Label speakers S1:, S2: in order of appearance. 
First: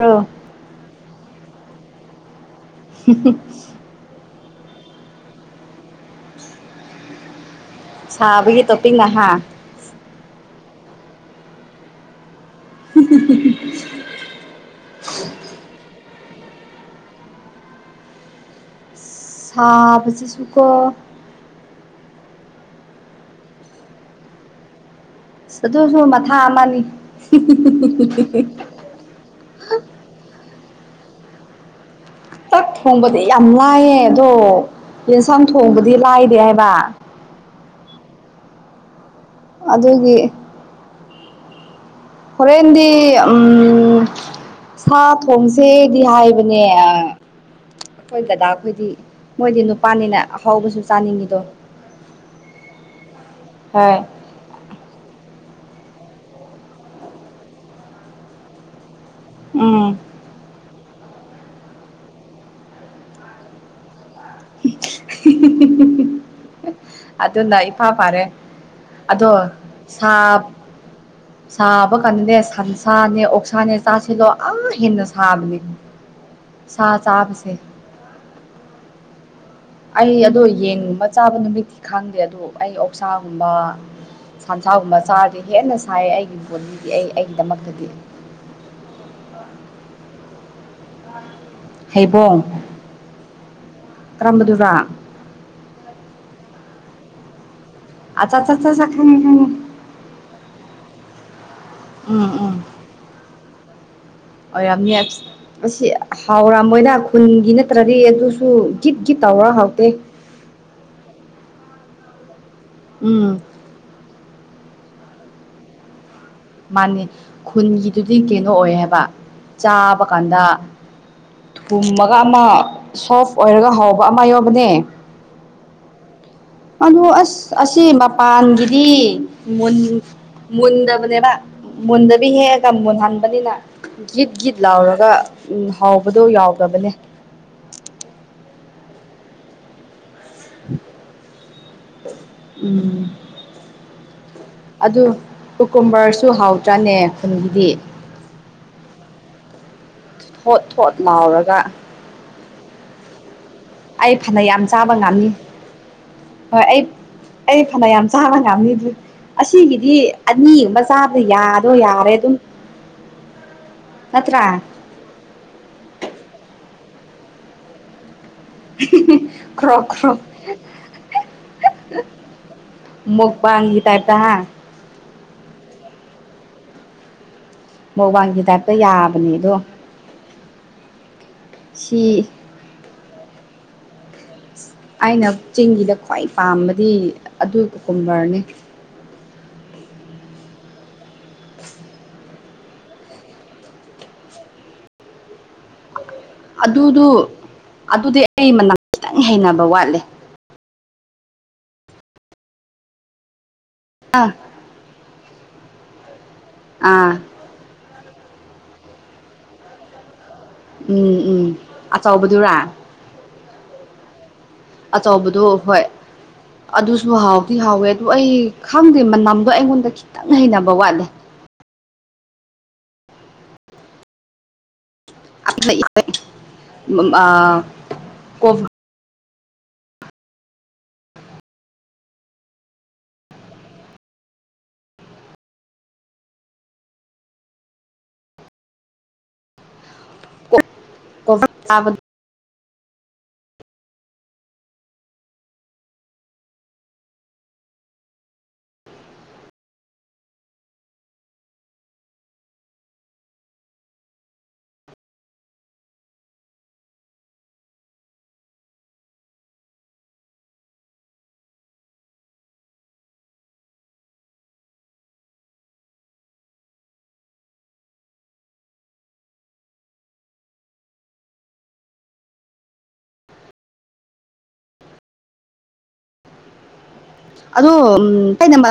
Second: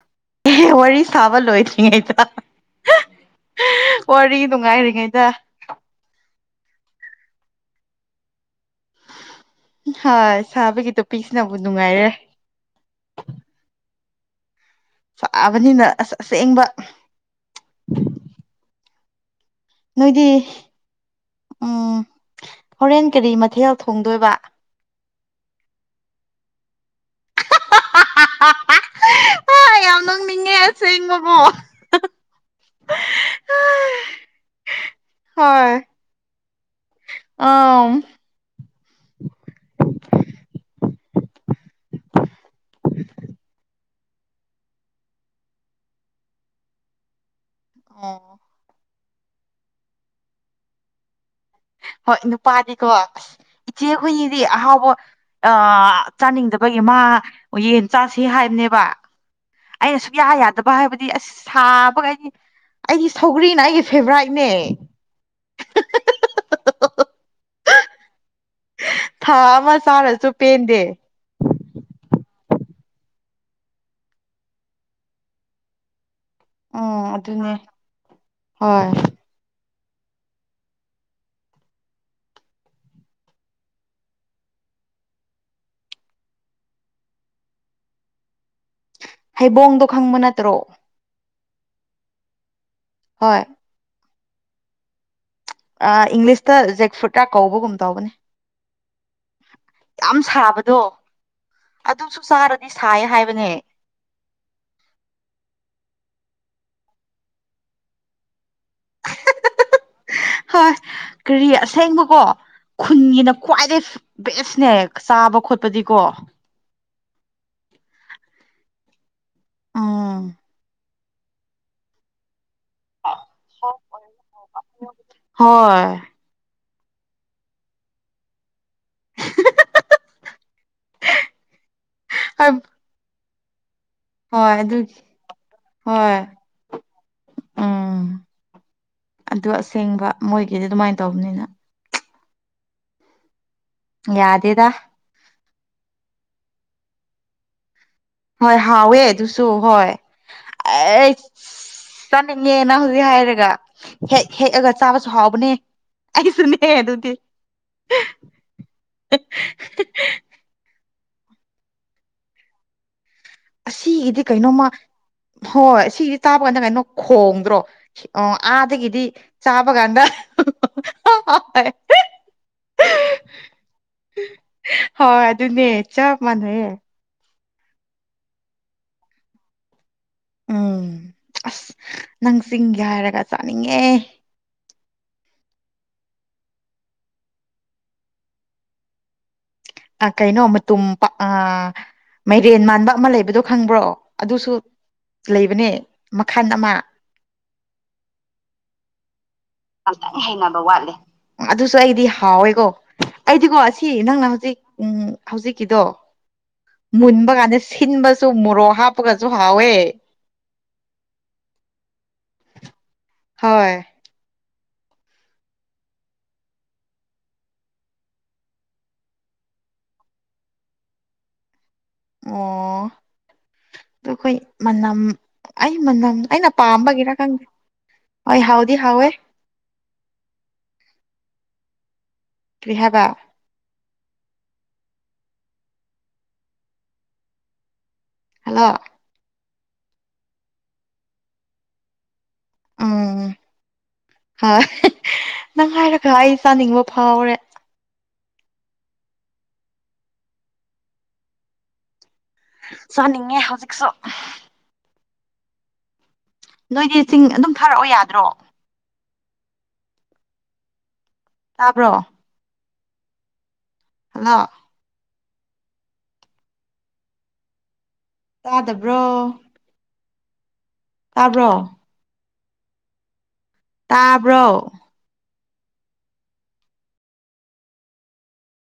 S1: ꯑꯣ
S2: ꯑꯦ ꯋꯥꯔꯤ ꯁꯥꯕ ꯂꯣꯏꯗ꯭ꯔꯤꯉꯩꯗ ꯋꯥꯔꯤ
S1: [unintelligible]
S2: ꯅꯨꯡꯉꯥꯏꯔꯤꯉꯩꯗ
S1: ꯁꯥꯕꯒꯤ ꯇꯣꯞꯄꯤ ꯅꯍꯥ
S2: ꯍꯣꯏ ꯁꯥꯕꯒꯤꯗꯣ ꯄꯤꯤꯁꯕꯨ ꯅꯨꯡꯉꯥꯏꯔꯦ ꯆꯥꯕꯅꯤꯅ ꯑꯁ ꯑꯁꯦꯡꯕ ꯅꯣꯏꯗꯤ
S1: ꯁꯥꯕꯁꯤꯁꯨꯀꯣ
S2: ꯎꯝ ꯍꯣꯔꯦꯟ ꯀꯔꯤ ꯃꯊꯦꯜ ꯊꯣꯡꯗꯣꯏꯕ
S1: ꯑꯗꯨ ꯑꯗꯨꯁꯨ ꯃꯊꯥ ꯑꯃꯅꯤ
S2: ꯑ ꯌꯥꯝ ꯅꯣꯛꯅꯤꯡꯉꯦ ꯑꯁꯦꯡꯕꯀꯣ
S1: ꯄꯛ ꯊꯣꯡꯕꯗꯤ ꯌꯥꯝ ꯂꯥꯏꯌꯦ ꯑꯗꯣ ꯌꯦꯟꯁꯥꯡ
S2: ꯍꯣꯏ
S1: ꯊꯣꯡꯕꯗꯤ ꯂꯥꯏꯗꯦ ꯍꯥꯏꯕ
S2: ꯑ
S1: ꯑꯗꯨꯒꯤ ꯍꯣꯔꯦꯟꯗꯤ ꯎꯝ ꯁꯥ ꯊꯣꯡꯁꯦꯗꯤ ꯍꯥꯏꯕꯅꯦ ꯑ ꯑꯩꯈꯣꯏ
S2: ꯑꯣ
S1: ꯗꯗꯥ ꯈꯣꯏꯗꯤ ꯃꯣꯏꯗꯤ ꯅꯨꯄꯥꯅꯤꯅ ꯑꯍꯥꯎꯕꯁꯨ ꯆꯥꯅꯤꯡꯉꯤꯗꯣ
S2: ꯍꯣꯏ ꯅꯨꯄꯥꯗꯤꯀꯣ ꯑꯁ ꯏꯆꯦ
S1: ꯍꯣꯏ
S2: ꯍꯨꯏꯗꯤ ꯑꯍꯥꯎꯕ ꯑ ꯆꯥꯅꯤꯡꯗꯕꯒꯤ ꯃꯥ ꯌꯦꯟ ꯆꯥꯁꯤ ꯍꯥꯏꯕꯅꯦꯕ
S1: ꯎꯝ
S2: ꯑꯩꯅ ꯁꯨꯛꯌꯥ ꯌꯥ ꯗꯕ ꯍꯥꯏꯕꯗꯤ ꯑꯁ ꯁꯥꯕꯒ ꯑꯩꯗꯤ ꯑꯩꯒꯤ ꯁꯧꯒ꯭ꯔꯤꯅ ꯑꯩꯒꯤ ꯐꯦꯚꯣꯔꯥꯏꯠꯅꯦ
S1: ꯍꯤ ꯍꯤ ꯍꯤ ꯍꯤ ꯑꯗꯨꯅ ꯏꯐꯥ ꯐꯔꯦ ꯑꯗꯣ
S2: ꯊꯥ ꯑꯃ
S1: ꯁꯥ
S2: ꯆꯥꯔꯁꯨ ꯄꯦꯟꯗꯦ
S1: ꯁꯥꯕꯀꯥꯟꯅ ꯅꯦ ꯁꯟꯁꯥꯅꯦ ꯑꯣꯛꯁꯥꯅꯦ ꯆꯥꯁꯤꯜꯂꯣ ꯑꯥ ꯍꯦꯟꯅ ꯁꯥꯕꯅꯦ ꯁꯥ
S2: ꯎꯝ ꯑꯗꯨꯅꯦ
S1: ꯆꯥꯕꯁꯦ
S2: ꯍꯣꯏ
S1: ꯑꯩ ꯑꯗꯣ ꯌꯦꯟꯒꯨꯝꯕ ꯆꯥꯕ ꯅꯨꯃꯤꯠꯇꯤ ꯈꯪꯗꯦ ꯑꯗꯣ ꯑꯩ ꯑꯣꯛꯁꯥꯒꯨꯝꯕ ꯁꯟꯁꯥꯒꯨꯝꯕ ꯆꯥꯔꯗꯤ ꯍꯦꯟꯅ ꯁꯥꯏ ꯑꯩꯒꯤ ꯕꯣꯗꯤꯗꯤ ꯑꯩ ꯑꯩꯒꯤꯗꯃꯛꯇꯗꯤ
S2: ꯍꯩꯕꯣꯡꯗꯣ ꯈꯪꯕ ꯅꯠꯇ꯭ꯔꯣ
S1: ꯍꯩꯕꯣꯡ
S2: ꯍꯣꯏ
S1: ꯀꯔꯝꯕꯗꯨꯔꯥ
S2: ꯑ ꯏꯪꯂꯤꯁꯇ ꯖꯦꯛꯐ꯭ꯔꯨꯠ ꯀ ꯀꯧꯕꯒꯨꯝ ꯇꯧꯕꯅꯦ
S1: ꯑ ꯆ ꯆ ꯆ ꯆ ꯆꯥ ꯈꯪ
S2: ꯌꯥꯝ ꯁꯥꯕꯗꯣ ꯑꯗꯨꯁꯨ
S1: ꯎꯝ
S2: ꯆꯥꯔꯗꯤ ꯁꯥꯏ ꯍꯥꯏꯕꯅꯦ
S1: ꯑꯣꯏꯔꯝꯅꯤꯌꯦꯠ [unintelligible] ꯑꯁꯤ ꯍꯥꯎꯔꯝꯃꯣꯏꯗ ꯈꯨꯟꯒꯤ ꯅꯠꯇ꯭ꯔꯗꯤ ꯑꯗꯨ ꯁꯨ ꯒꯤꯠ ꯒꯤꯠ ꯇꯧꯔ ꯍꯥꯎꯇꯦ
S2: ꯀꯣ ꯈꯨꯟꯒꯤꯅ
S1: ꯎꯝ
S2: ꯈ꯭ꯋꯥꯏꯗꯩ ꯕꯦꯁꯅꯦ ꯆꯥꯕ ꯈꯣꯠꯄꯗꯤꯀꯣ
S1: ꯃꯥꯟꯅꯤ ꯈꯨꯟꯒꯤꯗꯨꯗꯤ ꯀꯩꯅꯣ ꯑꯣꯏ ꯍꯥꯏꯕ ꯆꯥꯕ
S2: ꯎꯝ
S1: ꯀꯥꯟꯗ ꯊꯨꯝꯃꯒ ꯑꯃ ꯁꯣꯐ ꯑꯣꯏꯔꯒ ꯍꯥꯎꯕ ꯑꯃ ꯌꯥꯎꯕꯅꯦ
S2: ꯍꯣꯏ
S1: ꯑꯗꯨ ꯑꯁ ꯑꯁꯤ ꯃꯄꯥꯟꯒꯤ ꯗꯤ ꯃꯨꯟ ꯃꯨꯟꯗꯕꯅꯦꯕ ꯃꯨꯟꯗꯕꯤ ꯍꯦꯛꯑꯒ ꯃꯨꯟꯍꯟ ꯕꯅꯤꯅꯥ ꯒꯤꯠ
S2: ꯍꯣꯏ
S1: ꯒꯤꯠ
S2: ꯑꯗꯨꯒꯤ
S1: ꯂꯥꯎꯔꯒ ꯎꯝ
S2: ꯍꯣꯏ
S1: ꯍꯥꯎꯕꯗꯣ ꯌꯥꯎꯗꯕꯅꯦ
S2: ꯎꯝ ꯑꯗꯨ ꯑꯁꯦꯡꯕ ꯃꯣꯏꯒꯤꯗꯤ ꯑꯗꯨꯃꯥꯏ ꯇꯧꯕꯅꯤꯅ
S1: ꯎꯝ
S2: ꯌꯥꯗꯦꯗ
S1: ꯑꯗꯨ ꯀꯨꯀꯨꯝꯕꯔꯁꯨ ꯍꯥꯎꯇ꯭ꯔꯥꯅꯦ ꯈꯨꯟꯒꯤꯗꯤ
S2: ꯍꯣꯏ ꯍꯥꯎꯋꯦ ꯑꯗꯨꯁꯨ ꯍꯣꯏ
S1: ꯊꯣꯠ ꯊꯣꯠ ꯂꯥꯎꯔꯒ
S2: ꯉꯦ ꯅꯪ ꯍꯨꯖꯤꯛ ꯍꯥꯏꯔꯒ
S1: ꯑꯩ
S2: ꯍꯦꯛ
S1: ꯐꯅ ꯌꯥꯝ
S2: ꯍꯦꯛꯑꯒ
S1: ꯆꯥꯕ
S2: ꯆꯥꯕꯁꯨ
S1: ꯉꯝꯅꯤ
S2: ꯍꯥꯎꯕꯅꯦ ꯑꯩꯁꯨꯅꯦ
S1: ꯍꯣꯏ ꯑꯩ
S2: ꯑꯗꯨꯗꯤ
S1: ꯑꯩ ꯐꯅ ꯌꯥꯝ ꯆꯥꯕ ꯉꯝꯅꯤ ꯑꯗꯨ ꯑꯁꯤꯒꯤꯗꯤ ꯑꯅꯤꯒꯨꯝꯕ ꯆꯥꯕꯗ ꯌꯥꯗꯣ ꯌꯥꯔꯦ ꯑꯗꯨꯝ
S2: ꯑꯁꯤꯒꯤꯗꯤ
S1: ꯅꯠꯇ꯭ꯔꯥ
S2: ꯀꯩꯅꯣꯃ ꯍꯣꯏ ꯑꯁꯤꯒꯤꯗꯤ ꯆꯥꯕ ꯀꯥꯟꯗ ꯀꯩꯅꯣ ꯈꯣꯡꯗ꯭ꯔꯣ ꯑꯣ ꯑꯥꯗꯒꯤꯗꯤ ꯆꯥꯕ
S1: ꯈ꯭ꯔꯣ
S2: ꯀꯥꯟꯗ
S1: ꯈ꯭ꯔꯣ
S2: [unintelligible]
S1: ꯃꯨꯛꯕꯥꯡꯒꯤ ꯇꯥꯏꯞꯇ ꯍꯥ
S2: ꯍꯨꯝ
S1: ꯃꯨꯛꯕꯥꯡꯒꯤ ꯇꯥꯏꯞꯇ ꯌꯥꯕꯅꯦ ꯑꯗꯣ
S2: ꯎꯝ ꯑꯁ
S1: ꯁꯤ
S2: ꯅꯪ ꯆꯤꯡꯒꯤ ꯍꯥꯏꯔꯒ ꯆꯥꯅꯤꯡꯉꯦ
S1: ꯑꯩꯅ ꯆꯤꯡꯒꯤꯗ ꯈ꯭ꯋꯥꯏ ꯄꯥꯝꯕꯗꯤ ꯑꯗꯨ ꯀꯨꯀꯨꯝꯕꯔꯅꯦ
S2: ꯑ ꯀꯩꯅꯣꯝꯃ ꯇꯨꯝꯄꯥ ꯑ ꯃꯩꯔꯦꯟ ꯃꯥꯟꯕ ꯑꯃ ꯂꯩꯕꯗꯣ ꯈꯪꯕ꯭ꯔꯣ ꯑꯗꯨꯁꯨ ꯂꯩꯕꯅꯦ ꯃꯈꯜ ꯑꯃ
S1: ꯑꯗꯨꯗꯨ ꯑꯗꯨꯗꯤ ꯑꯩ ꯃꯅꯝ ꯈꯤꯇꯪ ꯍꯩꯅ
S2: ꯑꯇꯪ ꯍꯩꯅꯕ ꯋꯥꯠꯂꯦ ꯑꯗꯨꯁꯨ ꯑꯩꯗꯤ ꯍꯥꯎꯋꯦꯀꯣ ꯑꯩꯗꯤꯀꯣ ꯁꯤ ꯅꯪꯅ ꯍꯧꯖꯤꯛ ꯎꯝ ꯍꯧꯖꯤꯛꯀꯤꯗꯣ
S1: ꯑꯥ
S2: ꯃꯨꯟꯕ ꯀꯥꯟꯗ ꯁꯤꯟꯕ ꯁꯨ ꯃꯣꯔꯣꯛ ꯍꯥꯞꯄꯒꯁꯨ ꯍꯥꯎꯋꯦ
S1: ꯎꯝ ꯎꯝ ꯑꯆꯥꯎꯕꯗꯨꯔꯥ
S2: ꯍꯣꯏ
S1: ꯑꯆꯕꯗꯣ ꯍꯣꯏ ꯑꯗꯨꯁꯨ ꯍꯥꯎꯗꯤ ꯍꯥꯎꯋꯦ ꯑꯗꯨ ꯑꯩ ꯈꯪꯗꯦ ꯃꯅꯝꯗꯣ ꯑꯩꯉꯣꯟꯗ ꯈꯤꯇꯪ ꯍꯩꯅꯕ ꯋꯥꯠꯂꯦ [inaudible]
S2: ꯑꯣ ꯑꯣ ꯑꯩꯈꯣꯏ ꯃꯅꯝ ꯑꯩ ꯃꯅꯝ ꯑꯩꯅ ꯄꯥꯝꯕꯒꯤꯔ ꯈꯪꯗꯦ ꯑꯩ ꯍꯥꯎꯗꯤ ꯍꯥꯎꯋꯦ ꯔꯤꯍꯕꯕꯥ ꯍꯜꯂꯣ
S1: ꯐꯕ
S2: ꯎꯝ ꯍꯣꯏ ꯅꯪꯉꯥꯏꯔꯒ ꯑꯩ ꯆꯥꯅꯤꯡꯕ ꯐꯥꯎꯔꯦ ꯆꯅꯤꯡꯉꯦ ꯍꯧꯖꯤꯛꯁꯨ ꯅꯣꯏꯗꯤ ꯆꯤꯡ ꯑꯗꯨꯝ ꯊꯥꯔꯛꯑꯣ ꯌꯥꯗ꯭ꯔꯣ ꯇꯥꯕ꯭ꯔꯣ ꯍꯜꯂꯣ ꯇꯥꯗꯕ꯭ꯔꯣ ꯇꯥꯕ꯭ꯔꯣ ꯇꯥꯕ꯭ꯔꯣ
S1: ꯑꯗ ꯎꯝ ꯀꯩꯅ ꯅꯝꯕꯔ